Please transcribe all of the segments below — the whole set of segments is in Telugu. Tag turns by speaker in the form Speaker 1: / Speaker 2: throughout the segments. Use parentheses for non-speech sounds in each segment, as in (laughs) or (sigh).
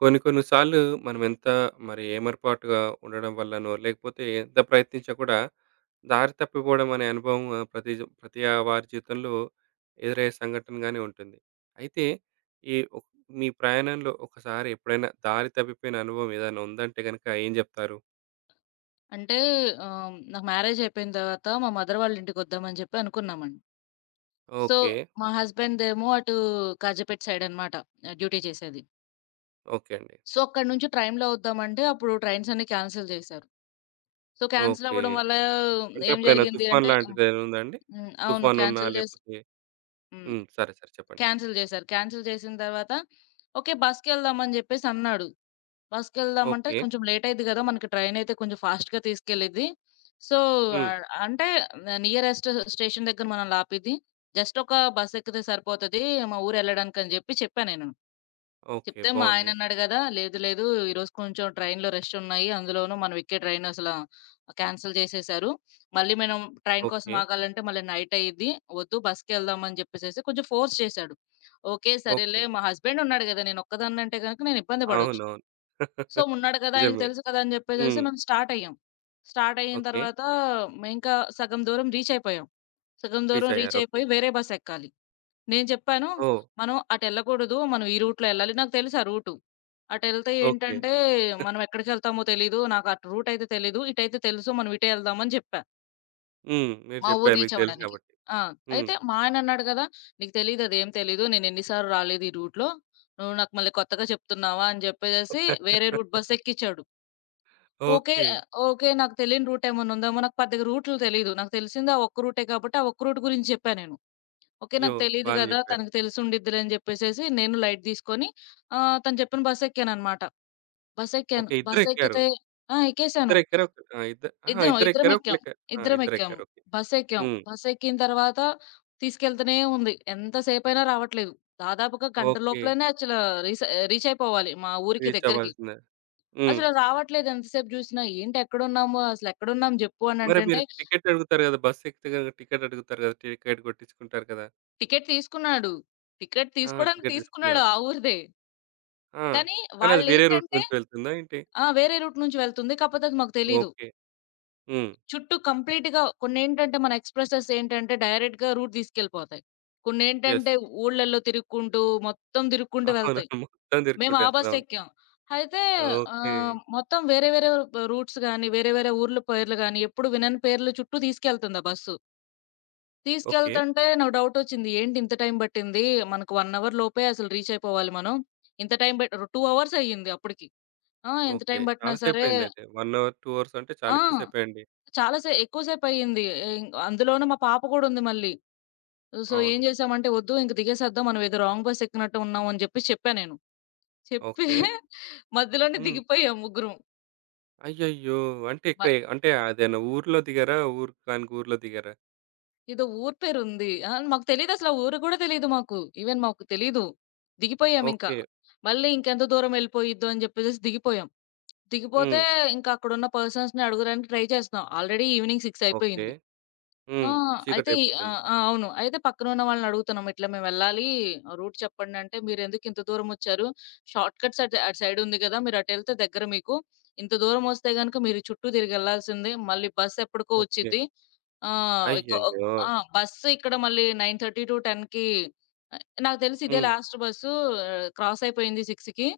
Speaker 1: కొన్ని కొన్ని సార్లు మనం ఎంత మరి ఏమరపాటుగా ఉండడం వల్లనో, లేకపోతే ఎంత ప్రయత్నించినా కూడా దారి తప్పిపోవడం అనే అనుభవం ప్రతి వారి జీవితంలో ఎదురయ్యే సంఘటనగానే ఉంటుంది. అయితే ఈ ఒక్ మీ ప్రయాణంలో ఒకసారి ఎప్పుడైనా దారి తప్పిపోయిన అనుభవం ఏదైనా ఉందంటే గనక ఏం జెప్తారు?
Speaker 2: అంటే నాకు మ్యారేజ్ అయిపోయిన తర్వాత మా మదర్ వాళ్ళ ఇంటికొద్దామని చెప్పి అనుకున్నామండి. So,
Speaker 1: okay.
Speaker 2: మా హస్బెండ్‌దేమో అటు కాజీపేట సైడ్ అనమాట డ్యూటీ చేసేది.
Speaker 1: ఓకే అండి.
Speaker 2: సో, అక్కడి నుంచి ట్రైన్‌లో వద్దామంటే అప్పుడు ట్రైన్స్ అన్నీ క్యాన్సెల్ చేశారు. So, cancel
Speaker 1: okay.
Speaker 2: అవ్వడం వల్ల
Speaker 1: అంటే
Speaker 2: ఏం
Speaker 1: ఎప్పుడైనా
Speaker 2: జరిగింది
Speaker 1: తుఫాన్
Speaker 2: అంటే హ్మ్.
Speaker 1: లాంటిదేమైనా ఉందా అండి?
Speaker 2: అవును.
Speaker 1: తుఫాన్ ఉన్నా
Speaker 2: క్యాన్సెల్ చేసి
Speaker 1: లేకపోతే
Speaker 2: హ్మ్.
Speaker 1: హ్మ్. సరే. సరే. చెప్పండి.
Speaker 2: క్యాన్సెల్ చేశారు. క్యాన్సెల్ చేసిన తర్వాత ఓకే. బస్‌కెళ్దాం అని చెప్పేసి అన్నాడు. బస్‌కెళ్దామంటే
Speaker 1: ఓకే.
Speaker 2: కొంచెం లేట్ అయిద్ది గదా! మనకి ట్రైనయితే కొంచెం ఫాస్ట్‌గా తీసుకెళ్ళిద్ది. సో,
Speaker 1: హ్మ్.
Speaker 2: ఆహ్, అంటే నియరెస్ట్ స్టేషన్ దగ్గర మనల్ని ఆపిద్ది. జస్ట్ ఒక బస్ ఎక్కితే సరిపోతది. మా ఊరెళ్ళడానికని జెప్పి చెప్పా నేను.
Speaker 1: ఓకే.
Speaker 2: చెప్తే మా
Speaker 1: బావుంది.
Speaker 2: ఆయనన్నాడు గదా! లేదు లేదు, ఈరోజు కొంచెం ట్రైన్‌లో రష్ ఉన్నాయి. అందులోనూ మనం ఎక్కే ట్రైన్ అసల క్యాన్సిల్ చేసేశారు. మళ్ళీ మనం ట్రైన్ కోసం
Speaker 1: ఓకే.
Speaker 2: ఆగాలంటే మళ్ళీ నైట్ అయ్యిద్ది. వద్దు బస్‌కెళ్దాం అని జెప్పేసేసి కొంచెం ఫోర్స్ చేశాడు. ఓకే.
Speaker 1: ఓకే.
Speaker 2: సరేలే, మా హస్బెండ్ ఉన్నాడు గదా! నేనొక్కదాన్నంటే గనుక నేను ఇబ్బంది పడొచ్చు.
Speaker 1: అవునవును.
Speaker 2: సో,
Speaker 1: (laughs)
Speaker 2: ఉన్నాడు కదా! ఆయనకి
Speaker 1: నిజమే.
Speaker 2: తెలుసు కదా! అని జెప్పేసేసి
Speaker 1: హ్మ్.
Speaker 2: మేము స్టార్ట్ అయ్యాం. స్టార్ట్ అయిన
Speaker 1: ఓకే.
Speaker 2: తర్వాత మేము ఇంకా సగం దూరం రీచ్ అయిపోయాం. సగం
Speaker 1: రీచ్
Speaker 2: దూరం రీచ్
Speaker 1: అయ్యారు. ఓకే.
Speaker 2: అయిపోయి వేరే బస్ ఎక్కాలి. నేను చెప్పాను,
Speaker 1: ఓహ్!
Speaker 2: "మనం అటెళ్ళకూడదు. మనం ఈ రూట్‌లో ఎళ్ళాలి." నాకు తెలుసు ఆ రూటు. అటెళ్తే
Speaker 1: ఓకే.
Speaker 2: ఏంటంటే మనం ఎక్కడికెళ్తామో తెలీదు. నాకు అటు రూటయితే తెలీదు. ఇటైతే తెలుసు. మనం ఇటే ఎళ్దాం అని చెప్పా.
Speaker 1: హ్మ్. మీరు
Speaker 2: మా ఊరు
Speaker 1: చెప్పారు.
Speaker 2: రీచ్
Speaker 1: మీకు తెలుసు
Speaker 2: అవ్వడానికి.
Speaker 1: కాబట్టి.
Speaker 2: ఆ!
Speaker 1: హ్మ్.
Speaker 2: అయితే మా ఆయన అన్నాడు గదా! "నీకు తెలీదు అదేం తెలీదు. నేను ఎన్ని సార్లు రాలేదు ఈ రూట్‌లో. నువ్వు నాకు మళ్ళీ కొత్తగా చెప్తున్నావా?" అని జెప్పేసేసి వేరే రూట్
Speaker 1: (laughs)
Speaker 2: బస్ ఎక్కిచ్చాడు. ఓకే.
Speaker 1: ఓకే.
Speaker 2: ఓకే. నాకు తెలియని రూట్ ఏమన్నుందేమో, నాకు పెద్దగా రూట్లు తెలీదు. నాకు తెలిసింది ఆ ఒక్క రూటే కాబట్టి, ఆ ఒక్క రూట్ గురించి చెప్పా నేను. ఓకే.
Speaker 1: అయ్యో!
Speaker 2: నాకు తెలీదు
Speaker 1: బానే
Speaker 2: గదా!
Speaker 1: చెప్పారు.
Speaker 2: తనకు తెలిసుండిద్దిలే అని జెప్పేసేసి నేను లైట్ తీసుకొని తను చెప్పిన బస్సెక్కాననమాట. బస్సెక్కాను.
Speaker 1: ఓకే. ఇద్దరెక్కారు.
Speaker 2: బస్సెక్కితే ఆ! ఎక్కేసాను.
Speaker 1: ఇద్దరెక్కారు. ఆ! ఇద్ద అహా!
Speaker 2: ఇద్దరం
Speaker 1: ఇద్దరెక్కారా?
Speaker 2: ఎక్కాం.
Speaker 1: ఒకళ్ళెక్కారా? ఆ!
Speaker 2: ఇద్దరం ఎక్కాము.
Speaker 1: ఇద్దరెక్కారు. ఓకే.
Speaker 2: బస్సెక్కాం.
Speaker 1: హ్మ్.
Speaker 2: బస్సెక్కిన తర్వాత తీసుకెళ్తూనే ఉంది. ఎంత సేపైనా రావట్లేదు. దాదాపుగా గంట
Speaker 1: ఓకే.
Speaker 2: లోపలనే అసల రీస రీచ్ అయిపోవాలి మా ఊరికి
Speaker 1: రీచ్
Speaker 2: దగ్గరకి.
Speaker 1: అవ్వాల్సిందే. హ్మ్.
Speaker 2: అసలు రావట్లేదు ఎంతసేపు జూసినా. ఏంటి ఎక్కడున్నాము? అసలెక్కడున్నాం జెప్పు
Speaker 1: మరి మీరు
Speaker 2: అనంటంటే,
Speaker 1: టికెట్ అడుగుతారు కదా! బస్ ఎక్కితే గనుక టికెట్ అడుగుతారు కదా! టికెట్ కొట్టించుకుంటారు కదా!
Speaker 2: టికెట్ తీసుకున్నాడు. టికెట్
Speaker 1: ఆ!
Speaker 2: తీసుకోడానికి
Speaker 1: టికెట్
Speaker 2: తీసుకున్నాడు
Speaker 1: తీసుకున్నాడు.
Speaker 2: ఆ ఊరిదే.
Speaker 1: ఆ!
Speaker 2: కానీ
Speaker 1: కానీ అది వేరే రూట్
Speaker 2: వాళ్ళేంటంటే
Speaker 1: నుంచి వెళ్తుందా ఏంటి?
Speaker 2: ఆ! వేరే రూట్ నుంచి వెళ్తుంది. కాపోతే అది మాకు తెలీదు.
Speaker 1: ఓకే. హ్మ్.
Speaker 2: చుట్టూ కంప్లీట్‌గా కొన్నేంటంటే మన ఎక్స్‌ప్రెసెస్ ఏంటంటే డైరెక్ట్‌గా రూట్ తీసుకెళ్ళిపోతాయి.
Speaker 1: యెస్.
Speaker 2: కొన్నేంటంటే ఊళ్ళల్లో తిరుక్కుంటూ, మొత్తం తిరుక్కుంటూ
Speaker 1: అవును.
Speaker 2: వెళ్తాయి.
Speaker 1: మొత్తం
Speaker 2: మేము
Speaker 1: తిరుక్కుంటూ
Speaker 2: ఆ
Speaker 1: వెళ్తది.
Speaker 2: బస్
Speaker 1: అవును.
Speaker 2: ఎక్కాం. అయితే
Speaker 1: ఓకే.
Speaker 2: మొత్తం వేరే వేరే రూట్స్ గాని, వేరే వేరే ఊర్ల పేర్లు గాని ఎప్పుడు వినని పేర్లు చుట్టూ తీసుకెళ్తుంది ఆ బస్సు.
Speaker 1: ఓకే.
Speaker 2: తీసుకెళ్తంటే నాకు డౌటొచ్చింది. ఏంటి ఇంత టైం పట్టింది? మనకు 1 అవర్ లోపే అసలు రీచ్ అయిపోవాలి మనం. ఇంత టైం బెట్ 2 అవర్స్ అయ్యింది అప్పటికి. ఆ! ఎంత
Speaker 1: ఓకే.
Speaker 2: టైం పట్టినా
Speaker 1: చాలా
Speaker 2: సరే
Speaker 1: సేపయిందయితే. 1 అవర్, 2 అవర్స్ అంటే చాలా
Speaker 2: ఆ!
Speaker 1: ఎక్కువ సేపేయండి.
Speaker 2: చాలా సే ఎక్కువ సేపయ్యింది. అందులోనూ మా పాప కూడా ఉంది మళ్ళీ. సో, ఏం
Speaker 1: అవును.
Speaker 2: చేశామంటే వద్దు ఇంక దిగేసేద్దాం. మనం ఏదో రాంగ్ బస్ ఎక్కినట్టు ఉన్నాం అని చెప్పేసి చెప్పా నేను. చెప్పి
Speaker 1: ఓకే.
Speaker 2: (laughs) మధ్యలోనే
Speaker 1: హ్మ్.
Speaker 2: దిగిపోయాం ముగ్గురం.
Speaker 1: అయ్యయ్యో! అంటే
Speaker 2: మ
Speaker 1: ఇక్కడ అంటే అదేనా ఊర్లో దిగారా? ఊరు కాని ఊర్లో దిగారా?
Speaker 2: ఏదో ఊరు పేరుంది. ఆ! మాకు తెలీదసల ఆ ఊరు గూడా తెలీదు మాకు. ఈవెన్ మాకు తెలీదు. దిగిపోయామింకా.
Speaker 1: ఓకే.
Speaker 2: మళ్ళీ ఇంకెంత దూరం వెళ్ళిపోయిద్దో అని జెప్పేసేసి దిగిపోయాం. దిగిపోతే
Speaker 1: హ్మ్.
Speaker 2: ఇంకా అక్కడున్న పర్సన్స్‌ని అడగడానికి ట్రై చేస్తున్నాం. Already evening 6
Speaker 1: okay.
Speaker 2: అయిపోయింది. ఆ!
Speaker 1: హ్మ్.
Speaker 2: అయితే ఈ ఆ!
Speaker 1: చీకటయిపోతుంది.
Speaker 2: ఆ! అవును. అయితే పక్కనున్న వాళ్ళని అడుగుతున్నాం. ఇట్లా మేమెళ్ళాలి రూట్ చెప్పండంటే, "మీరెందుకింత దూరమొచ్చారు? షార్ట్ కట్స్ అటు అటు సైడుంది గదా! మీరటెళ్తే దగ్గర మీకు. ఇంత దూరమొస్తే గనుక మీరు చుట్టూ తిరిగెళ్ళాల్సిందే. మళ్ళీ బస్సెప్పటికో
Speaker 1: ఓకే.
Speaker 2: వచ్చిద్ది. ఆ! ఇక ఒక్
Speaker 1: అయ్యయ్యో!
Speaker 2: ఆ! బస్సు ఇక్కడ మళ్ళీ 9:30-10కి నాకు తెలిసి ఇదే
Speaker 1: హ్మ్.
Speaker 2: లాస్ట్ బస్సు క్రాస్ అయిపోయింది 6కి.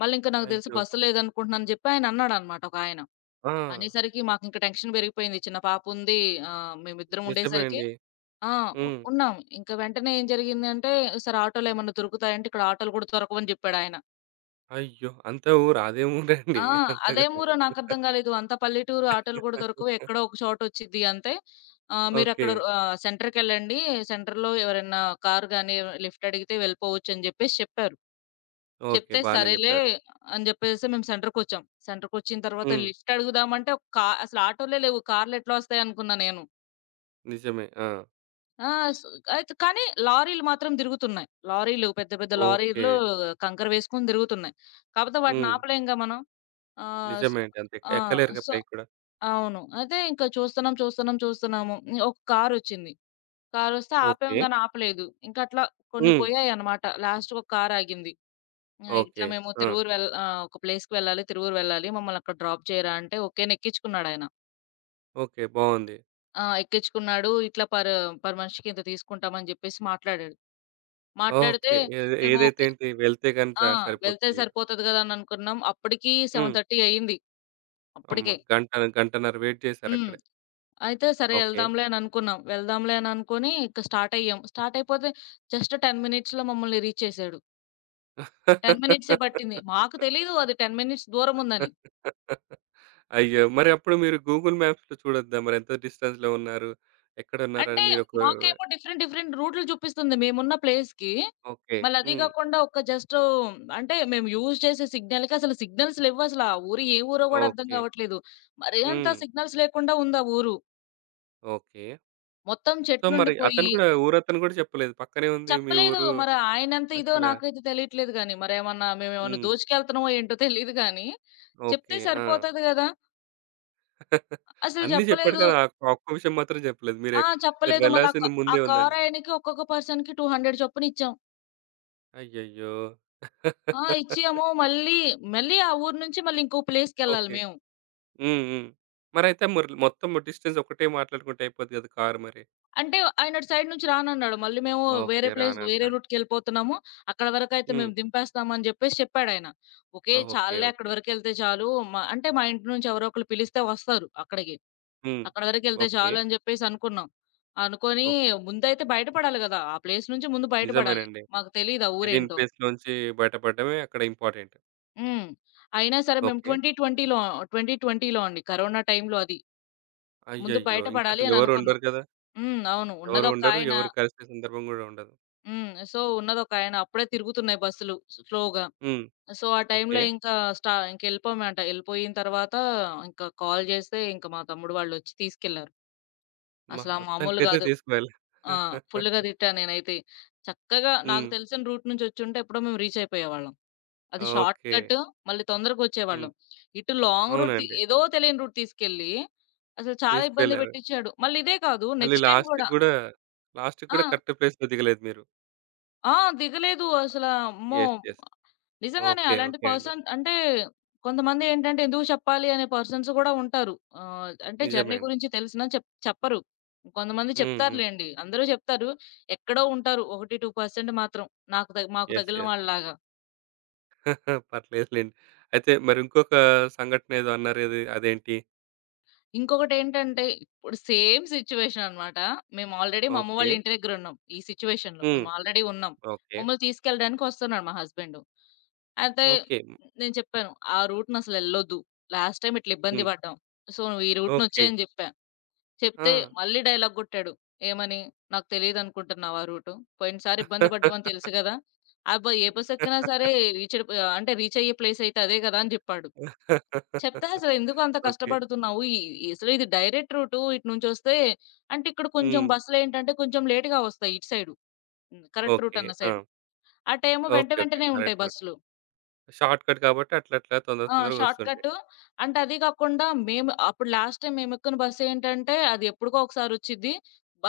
Speaker 2: మళ్ళింక నాకు తెలిసి
Speaker 1: అయ్యో!
Speaker 2: బస్సు లేదనుకుంటున్నాను అని చెప్పి ఆయనన్నాడన్నమాట ఒకాయన.
Speaker 1: ఆ!
Speaker 2: అనేసరికి మాకింక టెన్షన్ పెరిగిపోయింది. చిన్న పాపుంది. మేమిద్దరం
Speaker 1: నిజమే
Speaker 2: ఉండేసరికి
Speaker 1: అండి.
Speaker 2: ఆ!
Speaker 1: హ్మ్.
Speaker 2: ఉన్నాం. ఇంక వెంటనే ఏం జరిగిందంటే, "సార్ ఆటోలేమన్నా దొరుకుతాయి" అంటే, "ఇక్కడ ఆటోలు కూడా దొరకవని" జెప్పాడాయన.
Speaker 1: అయ్యో! అంత ఊరు అదేం ఊరండి
Speaker 2: ఆ!
Speaker 1: అంతగనం.
Speaker 2: అదేమూరో నాకర్థం కాలేదు. అంత పల్లెటూరు ఆటోలు గూడా దొరకవు. ఎక్కడో ఒక చోటొచ్చిద్ది అంతే.
Speaker 1: ఓకే.
Speaker 2: మీరక్కడ సెంటర్‌కెళ్ళండి. సెంటర్‌లో ఎవరైనా కారు గాని, లిఫ్ట్ అడిగితే వెళ్ళిపోవచ్చని జెప్పేసి చెప్పారు.
Speaker 1: ఓకే.
Speaker 2: చెప్తే
Speaker 1: బానే
Speaker 2: సరేలే
Speaker 1: జెప్పారు.
Speaker 2: అని జెప్పేసేసి మేము సెంటర్‌కొచ్చాం. సెంటర్‌కొచ్చిన తర్వాత
Speaker 1: హ్మ్.
Speaker 2: లిఫ్ట్ అడుగుదామంటే ఒక కా అసలు ఆటోలే లేవు. కార్లెట్లా వస్తాయనుకున్నా నేను.
Speaker 1: నిజమే. ఆ!
Speaker 2: ఆ! స్ అయితే కానీ లారీలు మాత్రం తిరుగుతున్నాయి. లారీలు పెద్ద పెద్ద
Speaker 1: ఓకే.
Speaker 2: లారీలు కంకర వేసుకొని తిరుగుతున్నాయి. కాపోతే వాటిని
Speaker 1: హ్మ్.
Speaker 2: ఆపలేంగా మనం. ఆహ్, స్
Speaker 1: నిజమే అండి. అంత
Speaker 2: ఆ!
Speaker 1: ఎక్కలేరుగా
Speaker 2: సో,
Speaker 1: పైకి కూడా.
Speaker 2: అవును. అయితే ఇంక చూస్తున్నాం, చూస్తున్నాం, చూస్తున్నాము. హ్మ్. ఒక కారొచ్చింది. కారొస్తే ఆపాం
Speaker 1: ఓకే.
Speaker 2: గాని ఆపలేదు. ఇంకట్లా కొన్ని
Speaker 1: హ్మ్.
Speaker 2: పోయాయన్నమాట. లాస్ట్‌కి ఒక కారాగింది. ఇట్లా
Speaker 1: ఓకే.
Speaker 2: మేము
Speaker 1: ఆ!
Speaker 2: తిరువూరు వెళ్ ఆహ్, ఒక ప్లేస్‌కి వెళ్ళాలి. తిరువూరు వెళ్ళాలి. మమ్మల్ని అక్కడ డ్రాప్ చేయరా అంటే ఓకేని ఎక్కించుకున్నాడాయన.
Speaker 1: ఓకే. బావుంది.
Speaker 2: ఆ! ఎక్కించుకున్నాడు. ఇట్లా పర్ పర్ మనిషికి ఇంత తీసుకుంటామని జెప్పేసి మాట్లాడాడు. మాట్లాడితే
Speaker 1: ఓకే. ఏది
Speaker 2: మేము
Speaker 1: ఏదైతే
Speaker 2: ఓకే
Speaker 1: ఏంటి వెళ్తే గాని
Speaker 2: ఆ! వెళ్తే
Speaker 1: సరిపోతుంది మీరు.
Speaker 2: సరిపోతది గదా! అని అనుకున్నాం. అప్పటికి
Speaker 1: హ్మ్.
Speaker 2: 7:30 అయింది.
Speaker 1: అమ్మ!
Speaker 2: అప్పటికే.
Speaker 1: గంట గంటన్నర వెయిట్
Speaker 2: హ్మ్.
Speaker 1: చేసారక్కడే.
Speaker 2: అయితే సరే
Speaker 1: ఓకే.
Speaker 2: ఎళ్దాంలే అననుకున్నాం. వెళ్దాంలే అననుకోని ఇక స్టార్ట్ అయ్యాం. స్టార్ట్ అయిపోతే జస్ట్ 10 మినిట్స్‌లో మమ్మల్ని రీచ్ చేసాడు. 10 మినిట్సే పట్టింది. మాకు తెలీదు అది 10 మినిట్స్ దూరం ఉందని.
Speaker 1: అయ్యో! మరి అప్పుడు మీరు గూగుల్ మ్యాప్స్‌లో చూడొద్దా? మరి ఎంత డిస్టెన్స్‌లో ఉన్నారు? ఎక్కడున్నారని
Speaker 2: అంటే
Speaker 1: మీరొక
Speaker 2: మాకేమో డిఫరెంట్ డిఫరెంట్ రూట్లు చూపిస్తుంది మేమున్న ప్లేస్‌కి.
Speaker 1: ఓకే.
Speaker 2: మళ్ళీ అది
Speaker 1: హ్మ్.
Speaker 2: గాకుండా ఒక జస్ట్ అంటే మేము యూజ్ చేసే సిగ్నల్‌కి అసలు సిగ్నల్స్ లెవ్వసల. ఆ ఊరు ఏ ఊరో గూడా అర్థం
Speaker 1: ఓకే.
Speaker 2: గావట్లేదు. మరీ అంత
Speaker 1: హ్మ్.
Speaker 2: సిగ్నల్స్ లేకుండా ఉంది ఆ ఊరు.
Speaker 1: ఓకే.
Speaker 2: మొత్తం
Speaker 1: సో, మరి అతను
Speaker 2: చెట్లుండిపోయి
Speaker 1: కూడా ఊరతను కూడా చెప్పలేదు. పక్కనే ఉంది మీ
Speaker 2: చెప్పలేదు.
Speaker 1: ఊరు
Speaker 2: మరి ఆయనంత ఇదో
Speaker 1: అసల
Speaker 2: నాకైతే తెలియట్లేదు గానీ. మరేమన్నా మేమేమన్నా
Speaker 1: హ్మ్.
Speaker 2: దోచుకెళ్తున్నామో ఏంటో తెలీదు గానీ, చెప్తే
Speaker 1: ఓకే. ఆ!
Speaker 2: సరిపోతది గదా!
Speaker 1: (laughs)
Speaker 2: అసలు
Speaker 1: అన్నీ చెప్పాడు
Speaker 2: చెప్పలేదు.
Speaker 1: కానీ, ఆ ఒక్క విషయం మాత్రం చెప్పలేదు. మీరే
Speaker 2: ఆ!
Speaker 1: మీరు
Speaker 2: చెప్పలేదు. మళ్ళా
Speaker 1: వెళ్ళాల్సింది
Speaker 2: ఆ
Speaker 1: ముందే ఉందని.
Speaker 2: కారాయనకి ఒక్కొక్క పర్సన్‌కి 200 చొప్పున ఇచ్చాం.
Speaker 1: అయ్యయ్యో!
Speaker 2: ఆ!
Speaker 1: (laughs)
Speaker 2: ఇచ్చాము. మళ్ళీ, మళ్ళీ ఆ ఊరు నుంచి మళ్ళీ ఇంకో ప్లేస్‌కెళ్ళాలి
Speaker 1: ఓకే.
Speaker 2: మేము.
Speaker 1: హ్మ్. హ్మ్. మరైతే మొత్తం డిస్టెన్స్ ఒకటే మాట్లాడుకుంటే అయిపోద్ది కదా! కారు మరి.
Speaker 2: అంటే ఆయన అటు సైడ్ నుంచి రానన్నాడు. మళ్ళీ మేము వేరే
Speaker 1: ఓకే.
Speaker 2: ప్లేస్ వేరే
Speaker 1: రానన్నాడు.
Speaker 2: రూట్‌కెళ్ళిపోతున్నాము. అక్కడ వరకైతే
Speaker 1: హ్మ్.
Speaker 2: మేము దింపేస్తామని జెప్పేసి చెప్పాడాయన. ఓకే.
Speaker 1: ఓకే.
Speaker 2: చాలులే
Speaker 1: ఓకే.
Speaker 2: అక్కడి వరకెళ్తే చాలు. అంటే మా ఇంటి నుంచి ఎవరో ఒకళ్ళు పిలిస్తే వస్తారు అక్కడికి.
Speaker 1: హ్మ్.
Speaker 2: అక్కడ వరకెళ్తే
Speaker 1: ఓకే.
Speaker 2: చాలు అని జెప్పేసి అనుకున్నాం. అనుకోని
Speaker 1: ఓకే.
Speaker 2: ముందైతే బయటపడాలి గదా! ఆ ప్లేస్ నుంచి ముందు బయటపడాలి.
Speaker 1: నిజమేనండి.
Speaker 2: మాకు తెలీదు ఆ
Speaker 1: తెలియని
Speaker 2: ఊరేంటో.
Speaker 1: ప్లేస్‌లోంచి బయటపడడమే అక్కడ ఇంపార్టెంట్.
Speaker 2: హ్మ్. అయినా సరే మేము
Speaker 1: ఓకే.
Speaker 2: 2020లో 2020లో అండి. కరోనా టైంలో అది. ముందు
Speaker 1: అయ్యయ్యో!
Speaker 2: బయటపడాలి అని
Speaker 1: ఇంకసలెవరు
Speaker 2: అనుకున్నాం.
Speaker 1: ఉండరు కదా!
Speaker 2: హ్మ్. అవును.
Speaker 1: ఎవరు ఉండరు.
Speaker 2: ఉన్నదొకాయన
Speaker 1: ఎవరు కలిసే సందర్భం గూడా ఉండదు.
Speaker 2: హ్మ్. సో, ఉన్నదొకాయన అప్పుడే తిరుగుతున్నాయి బస్సులు స్లోగా.
Speaker 1: హ్మ్.
Speaker 2: సో, ఆ
Speaker 1: ఓకే.
Speaker 2: టైంలో ఇంకా ఇంకెళ్ళిపోయామంట. ఎళ్ళిపోయిన తర్వాత ఇంకా కాల్ జేస్తే ఇంక మా తమ్ముడు వాళ్ళొచ్చి తీసుకెళ్లారు.
Speaker 1: అమ్మ!
Speaker 2: అసల మామూలు
Speaker 1: మొత్తానికైతే
Speaker 2: గాదు.
Speaker 1: తీసుకువెళ్ళ
Speaker 2: ఆ! ఫుల్‌గా తిట్టా నేనైతే. చక్కగా నాకు
Speaker 1: హ్మ్.
Speaker 2: తెలిసిన రూట్ నుంచి వచ్చుంటే ఎప్పుడో మేము రీచ్ అయిపోయేవాళ్ళం. అది షార్ట్
Speaker 1: ఓకే.
Speaker 2: కట్ మళ్ళీ
Speaker 1: హ్మ్.
Speaker 2: తొందరగొచ్చేవాళ్ళం. ఇటు లాంగ్ రూట్ తి
Speaker 1: అవునండి.
Speaker 2: ఏదో తెలియని రూట్ తీసుకెళ్ళి అసలు చాలా ఇబ్బంది
Speaker 1: తీసుకెళ్లారు.
Speaker 2: పెట్టిచ్చాడు. మళ్ళీ ఇదే కాదు
Speaker 1: మళ్ళీ
Speaker 2: నెక్స్ట్ టైమ్
Speaker 1: లాస్ట్‌కి
Speaker 2: గూడా
Speaker 1: గూడా, లాస్ట్‌కి
Speaker 2: ఆ!
Speaker 1: కూడా కరెక్ట్ ప్లేస్‌లో దిగలేదు మీరు.
Speaker 2: ఆ! దిగలేదు అసల. అమ్మో!
Speaker 1: యెస్. యెస్.
Speaker 2: నిజంగానే
Speaker 1: ఓకే.
Speaker 2: అలాంటి
Speaker 1: ఓకే అండి.
Speaker 2: పర్సన్ అంటే కొంతమంది ఏంటంటే ఎందుకు చెప్పాలి అనే పర్సన్స్ కూడా ఉంటారు. అంటే
Speaker 1: నిజమే
Speaker 2: జర్నీ
Speaker 1: అండి.
Speaker 2: గురించి తెలిసినా చెప్పరు. కొంతమంది
Speaker 1: హ్మ్. హ్మ్.
Speaker 2: చెప్తారులెండి. అందరూ చెప్తారు. ఎక్కడో ఉంటారు. 1, 2% మాత్రం నాకు తగ్ మాకు
Speaker 1: యెస్.
Speaker 2: తగిలిన
Speaker 1: యెస్.
Speaker 2: వాళ్ళలాగా.
Speaker 1: (laughs) పర్లేదులెండి. అయితే మరి ఇంకొక సంఘటన ఏదో అన్నారు ఏది అదేంటి?
Speaker 2: ఇంకొకటేంటంటే, ఇప్పుడు సేమ్ సిట్యుయేషన్ అనమాట. మేము ఆల్రెడీ మా అమ్మ
Speaker 1: ఓకే.
Speaker 2: వాళ్ళ ఇంటి దగ్గరున్నాం. ఈ సిట్యుయేషన్‌లో
Speaker 1: హ్మ్.
Speaker 2: మేము ఆల్రెడీ ఉన్నాం.
Speaker 1: ఓకే.
Speaker 2: మమ్మల్ని తీసుకెళ్ళడానికి వస్తున్నాడు మా హస్బెండు. అయితే
Speaker 1: ఓకే.
Speaker 2: నేను చెప్పాను, "ఆ రూట్‌నసలెళ్ళొద్దు. లాస్ట్ టైమ్ ఇట్లా ఇబ్బంది
Speaker 1: హ్మ్.
Speaker 2: పడ్డాం. సో, నువ్వు ఈ
Speaker 1: ఓకే.
Speaker 2: రూట్‌నొచ్చేయని" జెప్పా.
Speaker 1: ఆ!
Speaker 2: చెప్తే మళ్ళీ డైలాగ్ గొట్టాడు. ఏమని, "నాకు తెలీదనుకుంటున్నావా ఆ రూటు? పోయినసారి ఇబ్బంది పడ్డామని తెలుసు గదా! అబ్బా! ఏ బస్సెక్కినా
Speaker 1: (laughs)
Speaker 2: సరే రీచ్‌డ్ ఆహ్, అంటే రీచయ్యే ప్లేసయితే అదే గదా!" అని జెప్పాడు. చెప్తా అసలు ఎందుకు అంత
Speaker 1: ఓకే.
Speaker 2: కష్టపడుతున్నావు? ఈ ఈ అసలు ఇది డైరెక్ట్ రూటు ఇటునుంచొస్తే అంటే ఇక్కడ కొంచెం
Speaker 1: హ్మ్.
Speaker 2: బస్సులేంటంటే కొంచెం లేట్‌గా వస్తాయి ఇటు సైడు. హ్మ్. Correct route
Speaker 1: okay.
Speaker 2: అన్న
Speaker 1: ఆ!
Speaker 2: సైడు. అటేమో వెంట
Speaker 1: ఓకే. ఓకే.
Speaker 2: వెంటనే ఉంటాయి
Speaker 1: కరెక్ట్.
Speaker 2: బస్సులు.
Speaker 1: షార్ట్‌కట్ కాబట్టి అట్లట్లా తొందర
Speaker 2: ఆ!
Speaker 1: తొందరగా వస్తుంటాయి.
Speaker 2: షార్ట్‌కట్. అంటే అది కాకుండా మేము అప్పుడు లాస్ట్ టైమ్ మేమెక్కిన బస్సేంటంటే అది ఎప్పుడుకో ఒకసారొచ్చిద్ది.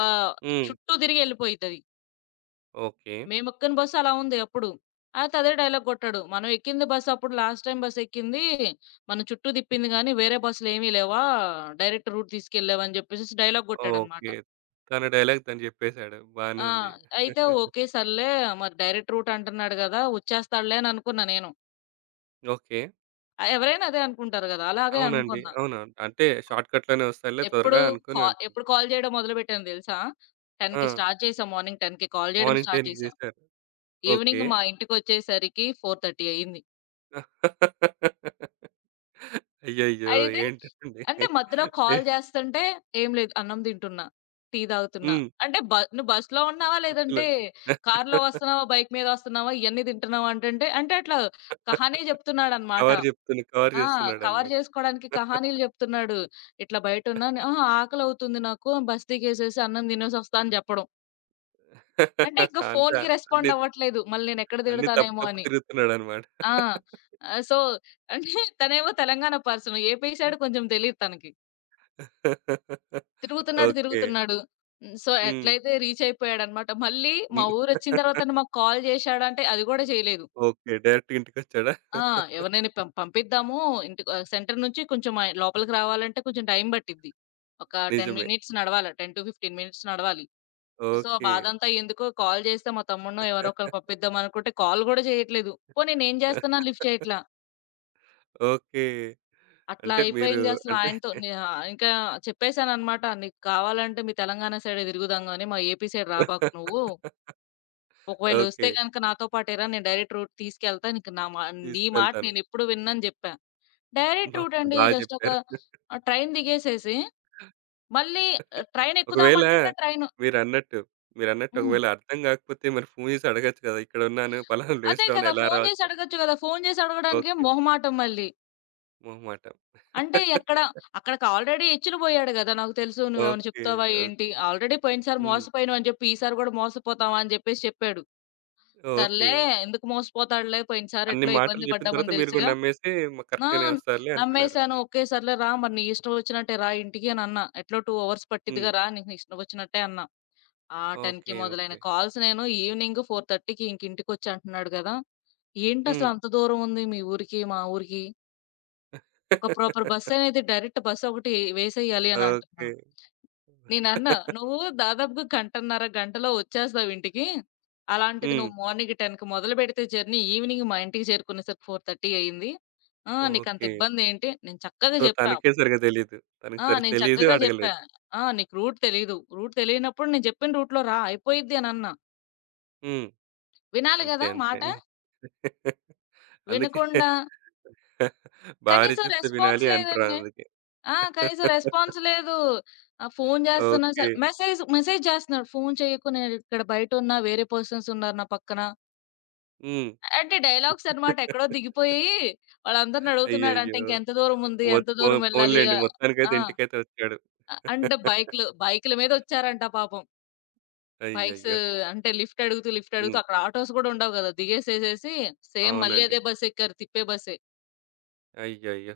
Speaker 2: ఆహ్,
Speaker 1: హ్మ్.
Speaker 2: చుట్టూ తిరిగి ఎళ్ళిపోయిద్దది.
Speaker 1: ఓకే.
Speaker 2: మేమెక్కిన బస్సు అలా ఉంది అప్పుడు. అయితే అదే డైలాగ్ కొట్టాడు. మనం ఎక్కింది బస్ అప్పుడు లాస్ట్ టైమ్ బస్ ఎక్కింది. మన చుట్టూ తిప్పింది గానీ, వేరే బస్సులేమి లేవా? డైరెక్ట్ రూట్ తీసుకెళ్ళావని జెప్పేసేసి డైలాగ్ గొట్టాడనమాట.
Speaker 1: ఓకే. తన డైలాగ్ తను చెప్పేసాడు. బానే
Speaker 2: ఆ!
Speaker 1: ఉంది.
Speaker 2: అయితే ఓకే.
Speaker 1: (laughs)
Speaker 2: సర్లే. మరి డైరెక్ట్ రూట్ అంటున్నాడు గదా! వచ్చేస్తాడులే అని అనుకున్నా నేను.
Speaker 1: ఓకే.
Speaker 2: ఎవరైనా అదే అనుకుంటారు గదా! అలాగే
Speaker 1: అవునండి.
Speaker 2: అనుకున్నా.
Speaker 1: అవునవును. అంటే షార్ట్‌కట్‌లోనే వస్తాయిలే
Speaker 2: ఎప్పుడు
Speaker 1: త్వరగా అనుకోని అనుకుంటా.
Speaker 2: ఎప్పుడు కాల్ జేయడం మొదలుబెట్టాను దెలుసా?
Speaker 1: ఆ!
Speaker 2: 10కి స్టార్ట్ చేశా. మార్నింగ్ 10కి కాల్ జేయడం
Speaker 1: మార్నింగ్
Speaker 2: స్టార్ట్
Speaker 1: 10కి
Speaker 2: చేశా.
Speaker 1: చేశారు. ఓకే.
Speaker 2: ఈవినింగ్ మా ఇంటికొచ్చేసరికి 4:30 అయింది.
Speaker 1: (laughs) అయ్యయ్యో!
Speaker 2: అయితే
Speaker 1: ఏంటండి?
Speaker 2: అంటే మధ్యలో
Speaker 1: ఏ
Speaker 2: కాల్ జేస్తుంటే, "ఏం లేదు అన్నం తింటున్నా, టీ తాగుతున్నా"
Speaker 1: హ్మ్.
Speaker 2: అంటే "నువ్వు బస్‌లో ఉన్నావా?
Speaker 1: వద్దులే.
Speaker 2: లేదంటే కార్‌లో
Speaker 1: (laughs)
Speaker 2: వస్తున్నావా? బైక్ మీద వస్తున్నావా? ఇయన్నీ తింటున్నావా?" అంటంటే అంటే అట్లా కహానీ జెప్తున్నాడనమాట.
Speaker 1: కవర్
Speaker 2: ఆ! కవర్
Speaker 1: చేస్తున్నాడన్నమాట.
Speaker 2: జేసుకోవడానికి కహానీలు జెప్తున్నాడు. ఇట్లా బయటున్నాను "ఆ! ఆకలవుతుంది నాకు బస్ దిగేసేసి అన్నం తినేసొస్తా" అని జెప్పడం. అంటే ఇంక
Speaker 1: అంతా
Speaker 2: ఫోన్‌కి
Speaker 1: (laughs) అన్ని
Speaker 2: రెస్పాండ్ అవ్వట్లేదు. మళ్ళీ నేనెక్కడ
Speaker 1: అన్ని తప్పు
Speaker 2: తిడతానేమో
Speaker 1: తప్పు
Speaker 2: అని.
Speaker 1: తిరుగుతున్నాడన్నమాట.
Speaker 2: ఆ!
Speaker 1: (laughs)
Speaker 2: ఆహ్, సో, అంటే తనేమో తెలంగాణ పర్సన్. ఏపీ సైడ్ కొంచెం తెలీదు తనకి. తిరుగుతున్నాడు,
Speaker 1: ఓకే.
Speaker 2: తిరుగుతున్నాడు. హ్మ్. సో,
Speaker 1: హ్మ్.
Speaker 2: ఎట్లయితే రీచ్ అయిపోయాడనమాట. మళ్ళీ మా
Speaker 1: హ్మ్.
Speaker 2: ఊరొచ్చిన తర్వాత మాకు కాల్ జేశాడంటే అది గూడా చేయలేదు.
Speaker 1: ఓకే. డైరెక్ట్‌గా ఇంటికొచ్చాడా?
Speaker 2: ఆ! ఎవరినైనా పంపిద్దాము ఇంటికి, సెంటర్ నుంచి కొంచెం లోపలికి రావాలంటే కొంచెం టైం పట్టిద్ది. ఒక 10
Speaker 1: నిజమే.
Speaker 2: మినిట్స్ నడవాల. 10-15 మినిట్స్ నడవాలి. సో, ఆ
Speaker 1: ఓకే.
Speaker 2: బాధంతా ఎందుకు కాల్ జేస్తే మా తమ్ముడినో ఎవరో ఒకళ్ళని పంపిద్దాం అనుకుంటే కాల్ గూడా చేయట్లేదు. పోనీ నేను జేస్తున్నా లిఫ్ట్ చేయట్లా.
Speaker 1: ఓకే.
Speaker 2: అట్లా
Speaker 1: అంటే మీరు
Speaker 2: అయిపోయింది అసలు
Speaker 1: అంటే
Speaker 2: ఆయనతో. ఇంకా చెప్పేసాననమాట. "నీకు కావాలంటే మీ తెలంగాణ సైడే తిరుగుదాం గానీ మా ఏపీ సైడ్ రాబాకు నువ్వు."
Speaker 1: ఓకే.
Speaker 2: ఒకవేళొస్తే గనక నాతో పాటేరా! నేను డైరెక్ట్ రూట్ తీసుకెళ్తా. నీకు నా మా నీ మాట
Speaker 1: తీసుకెళ్తాను.
Speaker 2: నేనెప్పుడు విననని జెప్పా. డైరెక్ట్
Speaker 1: బా
Speaker 2: రూట్ అండి.
Speaker 1: బా
Speaker 2: జస్ట్ ఒక
Speaker 1: జెప్పారు.
Speaker 2: ట్రైన్ దిగేసేసి మళ్ళీ ట్రైన్
Speaker 1: ఒకవేళ
Speaker 2: ఎక్కుదామంటేనే ట్రైను
Speaker 1: మీరన్నట్టు, మీరన్నట్టు
Speaker 2: హ్మ్.
Speaker 1: ఒకవేళ అర్థం గాకపోతే మరి ఫోన్ జేసి అడగొచ్చు గదా! ఇక్కడున్నాను, పలానా
Speaker 2: అదే
Speaker 1: ప్లేస్‌లో ఉన్నా
Speaker 2: కదా!
Speaker 1: ఎలా
Speaker 2: ఫోను జేసి
Speaker 1: రావచ్చు?
Speaker 2: అడగొచ్చు గదా! ఫోను జేసి అడగడానికేం
Speaker 1: ఓకే.
Speaker 2: మొహమాటం మళ్ళీ.
Speaker 1: మొహమాటం.
Speaker 2: అంటే ఎక్కడ అక్కడికి ఆల్రెడీ ఇచ్చిన బోయాడు గదా! నాకు తెలుసు నువ్వేమైనా
Speaker 1: ఓకే.
Speaker 2: చెప్తావా
Speaker 1: ఓకే.
Speaker 2: ఏంటి? ఆల్రెడీ పోయినసారి
Speaker 1: హ్మ్.
Speaker 2: మోసపోయినావు అని జెప్పి ఈసారి గూడా మోసపోతావా అని జెప్పేసి చెప్పాడు.
Speaker 1: ఓకే.
Speaker 2: సర్లే ఎందుకు మోసపోతాడులే పోయినసారి
Speaker 1: అన్ని
Speaker 2: ఎట్లో
Speaker 1: మాటలు
Speaker 2: ఇబ్బంది
Speaker 1: జెప్పిన తర్వాత
Speaker 2: పడ్డామని
Speaker 1: మీరు గూడా
Speaker 2: దెలుసుగా.
Speaker 1: నమ్మేసి
Speaker 2: ఆ!
Speaker 1: కరెక్ట్‌గానే వస్తారులే అనుకున్నారు.
Speaker 2: నమ్మేసాను. ఓకే. సర్లే రా మరి నీ ఇష్టం వచ్చినట్టే రా ఇంటికి అనన్నా. ఎట్లో 2 అవర్స్
Speaker 1: హ్మ్.
Speaker 2: పట్టిద్దిగా రా నీకు నీ ఇష్టం వచ్చినట్టే అన్నా. ఆ 10:00కి
Speaker 1: ఓకే.
Speaker 2: మొదలైన
Speaker 1: ఓకే.
Speaker 2: కాల్స్ నేను ఈవినింగ్ 4:30కి ఇంక ఇంటికొచ్చి అంటున్నాడు గదా! ఏంటసలు
Speaker 1: హ్మ్.
Speaker 2: అంత దూరం ఉంది మీ ఊరికి, మా ఊరికి? ఒక ప్రాపర్ బస్
Speaker 1: (laughs)
Speaker 2: అనేది డైరెక్ట్ బస్ ఒకటి వేసేయాలి అని
Speaker 1: ఓకే.
Speaker 2: అంటున్నాడు. నేనన్నా, "నువ్వు దాదాపుగా గంటన్నర, గంటలో ఒచ్చేస్తావు ఇంటికి. అలాంటిది
Speaker 1: హ్మ్.
Speaker 2: నువ్వు మార్నింగ్ 10:00కి మొదలుపెడితే జర్నీ ఈవినింగ్ మా ఇంటికి చేరుకునేసరికి 4:30 అయింది. ఆ! నీకంత
Speaker 1: ఓకే.
Speaker 2: ఇబ్బందేంటి?" నేను చక్కగా
Speaker 1: సో,
Speaker 2: చెప్పా.
Speaker 1: తనకే సరిగ్గా తెలీదు. తనకి
Speaker 2: ఆ!
Speaker 1: సరిగ్గా
Speaker 2: నేను
Speaker 1: తెలీదు,
Speaker 2: చక్కగా జెప్పా.
Speaker 1: అడగలేదు.
Speaker 2: ఆ! "నీకు రూట్ తెలీదు. రూట్ తెలియనప్పుడు నేను జెప్పిన రూట్‌లో రా అయిపోయిద్ది" అనన్నా.
Speaker 1: హ్మ్.
Speaker 2: వినాలి
Speaker 1: అంతే.
Speaker 2: గదా
Speaker 1: అంతే
Speaker 2: మాట.
Speaker 1: అండి. (laughs) అందుకే
Speaker 2: వినకుండా
Speaker 1: (laughs) భార్య
Speaker 2: కనీసం
Speaker 1: చెప్తే
Speaker 2: రెస్పాన్స్
Speaker 1: వినాలి అంటారు
Speaker 2: లేదండి.
Speaker 1: అందుకే.
Speaker 2: ఆ! కనీసం
Speaker 1: (laughs)
Speaker 2: రెస్పాన్స్ లేదు. ఫోను జేస్తున్నా
Speaker 1: ఓకే.
Speaker 2: సరే మెసేజ్ మెసేజ్ జేస్తున్నాడు. "ఫోను చేయకు నేనిక్కడ బయటున్నా. వేరే పర్సన్స్ ఉన్నారు నా పక్కన."
Speaker 1: హ్మ్.
Speaker 2: అంటే డైలాగ్స్ అన్నమాట. ఎక్కడో
Speaker 1: (laughs)
Speaker 2: దిగిపోయి వాళ్ళందరిని అడుగుతున్నాడంట.
Speaker 1: అయ్యయ్యో!
Speaker 2: ఇంకెంత దూరం ఉంది?
Speaker 1: మొ
Speaker 2: ఎంత
Speaker 1: పో
Speaker 2: దూరం వెళ్ళాలి?
Speaker 1: పోనీలెండి. మొత్తానికైతే ఇంటికైతే వచ్చాడు.
Speaker 2: ఆ! అంటే
Speaker 1: (laughs)
Speaker 2: బైక్‌ల మీద వచ్చారంట పాపం. బైక్స్
Speaker 1: అయ్యయ్యో!
Speaker 2: అంటే లిఫ్ట్ అడుగుతూ, లిఫ్ట్ అడుగుతూ
Speaker 1: హ్మ్.
Speaker 2: అక్కడ ఆటోస్ గూడా ఉండవు గదా! దిగేసేసేసి సేమ్ మళ్ళీ
Speaker 1: అవునండి.
Speaker 2: అదే బస్ ఎక్కారు. తిప్పే బస్సే.
Speaker 1: అయ్యయ్యో!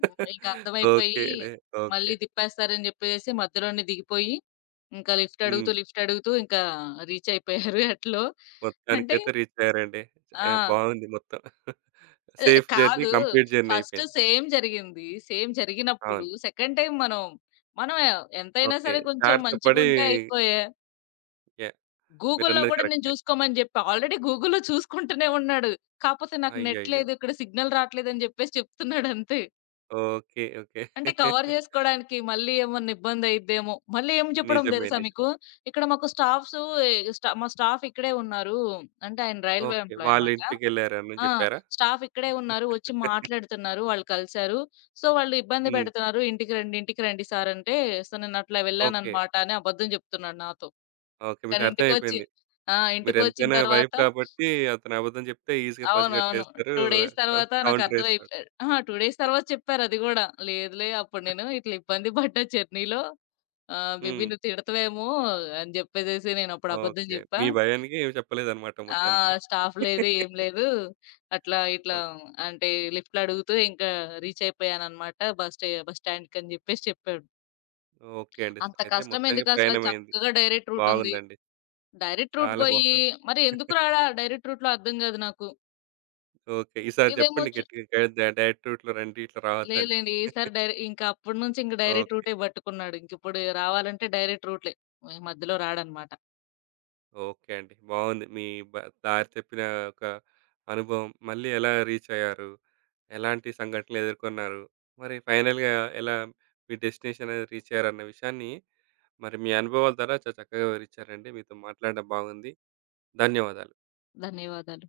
Speaker 2: హ్మ్. ఇంక అర్థమైపోయి
Speaker 1: ఓకేలే. ఓకే.
Speaker 2: మళ్ళీ తిప్పేస్తారని జెప్పేసేసి మధ్యలోనే దిగిపోయి ఇంకా లిఫ్ట్
Speaker 1: హ్మ్.
Speaker 2: అడుగుతూ, లిఫ్ట్ అడుగుతూ ఇంకా రీచ్ అయిపోయారు (laughs) ఎట్లో. అంటే
Speaker 1: మొత్తానికైతే రీచయ్యారండి. ఏ
Speaker 2: ఆ!
Speaker 1: బావుంది మొత్తం. (laughs)
Speaker 2: ఎ
Speaker 1: సేఫ్ జర్నీ,
Speaker 2: కాదు.
Speaker 1: కంప్లీట్ జర్నీ
Speaker 2: ఫస్ట్
Speaker 1: అయిపోయింది.
Speaker 2: సేమ్ జరిగింది. సేమ్
Speaker 1: అవును.
Speaker 2: జరిగినప్పుడు సెకండ్ టైమ్ మనం, మనం ఎంతైనా
Speaker 1: ఓకే.
Speaker 2: సరే కొంచెం
Speaker 1: జాగ్రత్త పడి
Speaker 2: మంచిగుంటే అయిపోయే.
Speaker 1: యాహ్!
Speaker 2: గూగుల్‌లో
Speaker 1: మీరన్నది
Speaker 2: గూడా నేను
Speaker 1: కరెక్టే.
Speaker 2: జూసుకోమని జెప్పా. ఆల్రెడీ గూగుల్‌లో చూసుకుంటూనే ఉన్నాడు. కాపోతే నాకు నెట్
Speaker 1: అయ్యయ్యో!
Speaker 2: లేదు. ఇక్కడ సిగ్నల్ రాట్లేదని జెప్పేసి చెప్తున్నాడంతే.
Speaker 1: ఓకే. ఓకే.
Speaker 2: అంటే కవర్
Speaker 1: (laughs)
Speaker 2: జేసుకోడానికి మళ్ళీ ఏమన్నా ఇబ్బందయిద్దేమో! మళ్ళీ ఏం చెప్పడం
Speaker 1: నిజమే.
Speaker 2: దెలుసా
Speaker 1: నిజం.
Speaker 2: మీకు? ఇక్కడ మాకు స్టాఫ్సు ఎ స్టా మా స్టాఫ్ ఇక్కడే ఉన్నారు. అంటే ఆయన రైల్వే
Speaker 1: ఓకే.
Speaker 2: ఎంప్లాయీ
Speaker 1: వాళ్ళ
Speaker 2: అనమాట.
Speaker 1: ఇంటికెళ్లారని
Speaker 2: ఆ!
Speaker 1: జెప్పారా?
Speaker 2: స్టాఫ్ ఇక్కడే ఉన్నారు. వచ్చి మాట్లాడుతున్నారు. వాళ్ళు కలిసారు. సో, వాళ్ళు ఇబ్బంది
Speaker 1: హ్మ్.
Speaker 2: పెడుతున్నారు. "ఇంటికి రండి, ఇంటికి రండి సార్" అంటే, సో, నేనట్లా
Speaker 1: ఓకే.
Speaker 2: వెళ్ళాననమాట అని అబద్ధం చెప్తున్నాడు నాతో.
Speaker 1: ఓకే.
Speaker 2: కానీ ఇంటికొచ్చి
Speaker 1: మీకర్థమైపోయింది.
Speaker 2: ఆ! ఇంటికొచ్చిన
Speaker 1: మీరెంతైనా వైఫ్
Speaker 2: తర్వాత
Speaker 1: కాబట్టి అతను అబద్ధం జెప్తే ఈజీగా
Speaker 2: అవును. అవును.
Speaker 1: పసిగట్టేస్తారు.
Speaker 2: 2 డేస్
Speaker 1: కౌ
Speaker 2: తర్వాత
Speaker 1: కౌంటరేస్తాడు.
Speaker 2: నాకర్థమైపోయా అహా! 2 డేస్ తర్వాత చెప్పారు అది గూడా. "లేదులే అప్పుడు నేను ఇట్లా ఇబ్బంది పడ్డా జర్నీలో. మేబీ
Speaker 1: హ్మ్.
Speaker 2: నువ్వు తిడతావేమో" అని జెప్పేసేసి నేనప్పుడు అబద్ధం
Speaker 1: ఓకే.
Speaker 2: జెప్పా.
Speaker 1: మీ భయానికి ఏమి చెప్పలేదన్నమాట
Speaker 2: ఆ!
Speaker 1: మొత్తానికి.
Speaker 2: స్టాఫ్ లేదు. ఏం
Speaker 1: (laughs)
Speaker 2: లేదు. అట్లా ఇట్లా
Speaker 1: ఓకే.
Speaker 2: అంటే లిఫ్ట్‌లో అడుగుతూ ఇంకా రీచ్ అయిపోయానన్నమాట. బస్ స్టాండ్‌కని జెప్పేసి చెప్పాడు.
Speaker 1: ఓకే అండి.
Speaker 2: అంత
Speaker 1: అయితే
Speaker 2: కష్టం
Speaker 1: మొత్తానికి
Speaker 2: ఎందుకసల
Speaker 1: ప్రయాణమైంది.
Speaker 2: చక్కగా డైరెక్ట్ రూట్ ఉంది.
Speaker 1: బాగుందండి.
Speaker 2: డైరెక్ట్ రూట్
Speaker 1: చాలా
Speaker 2: బోయి
Speaker 1: బాగుంది.
Speaker 2: మరి ఎందుకు
Speaker 1: (laughs)
Speaker 2: రాడా డైరెక్ట్ రూట్‌లో అర్థం గాదు నాకు.
Speaker 1: ఓకే. ఈసారి
Speaker 2: ఇదేమో
Speaker 1: చెప్పండి
Speaker 2: చు
Speaker 1: గట్టిగా గైడ్ డ డైరెక్ట్ రూట్‌లో రండి. ఇట్లా
Speaker 2: లేదు
Speaker 1: రావద్దని.
Speaker 2: లేండి. ఈసారి ఇంకా అప్పటి నుంచి ఇంక డైరెక్ట్
Speaker 1: ఓకే.
Speaker 2: రూటే బట్టుకున్నాడు. ఇంకిప్పుడు రావాలంటే డైరెక్ట్ రూట్‌లే. మధ్యలో రాడన్నమాట.
Speaker 1: ఓకే అండి. బాగుంది. మీ బ దారి తప్పిన ఒక అనుభవం, మళ్ళీ ఎలా రీచ్ అయ్యారు? ఎలాంటి సంఘటనలు ఎదుర్కొన్నారు? మరి ఫైనల్‌గా ఎలా మీ డెస్టినేషన్ అనేది రీచ్ అయ్యారన్న విషయాన్ని, మరి మీ అనుభవాల ద్వారా చాలా చక్కగా వివరించారండి. మీతో మాట్లాడడం బాగుంది. ధన్యవాదాలు.
Speaker 2: ధన్యవాదాలు.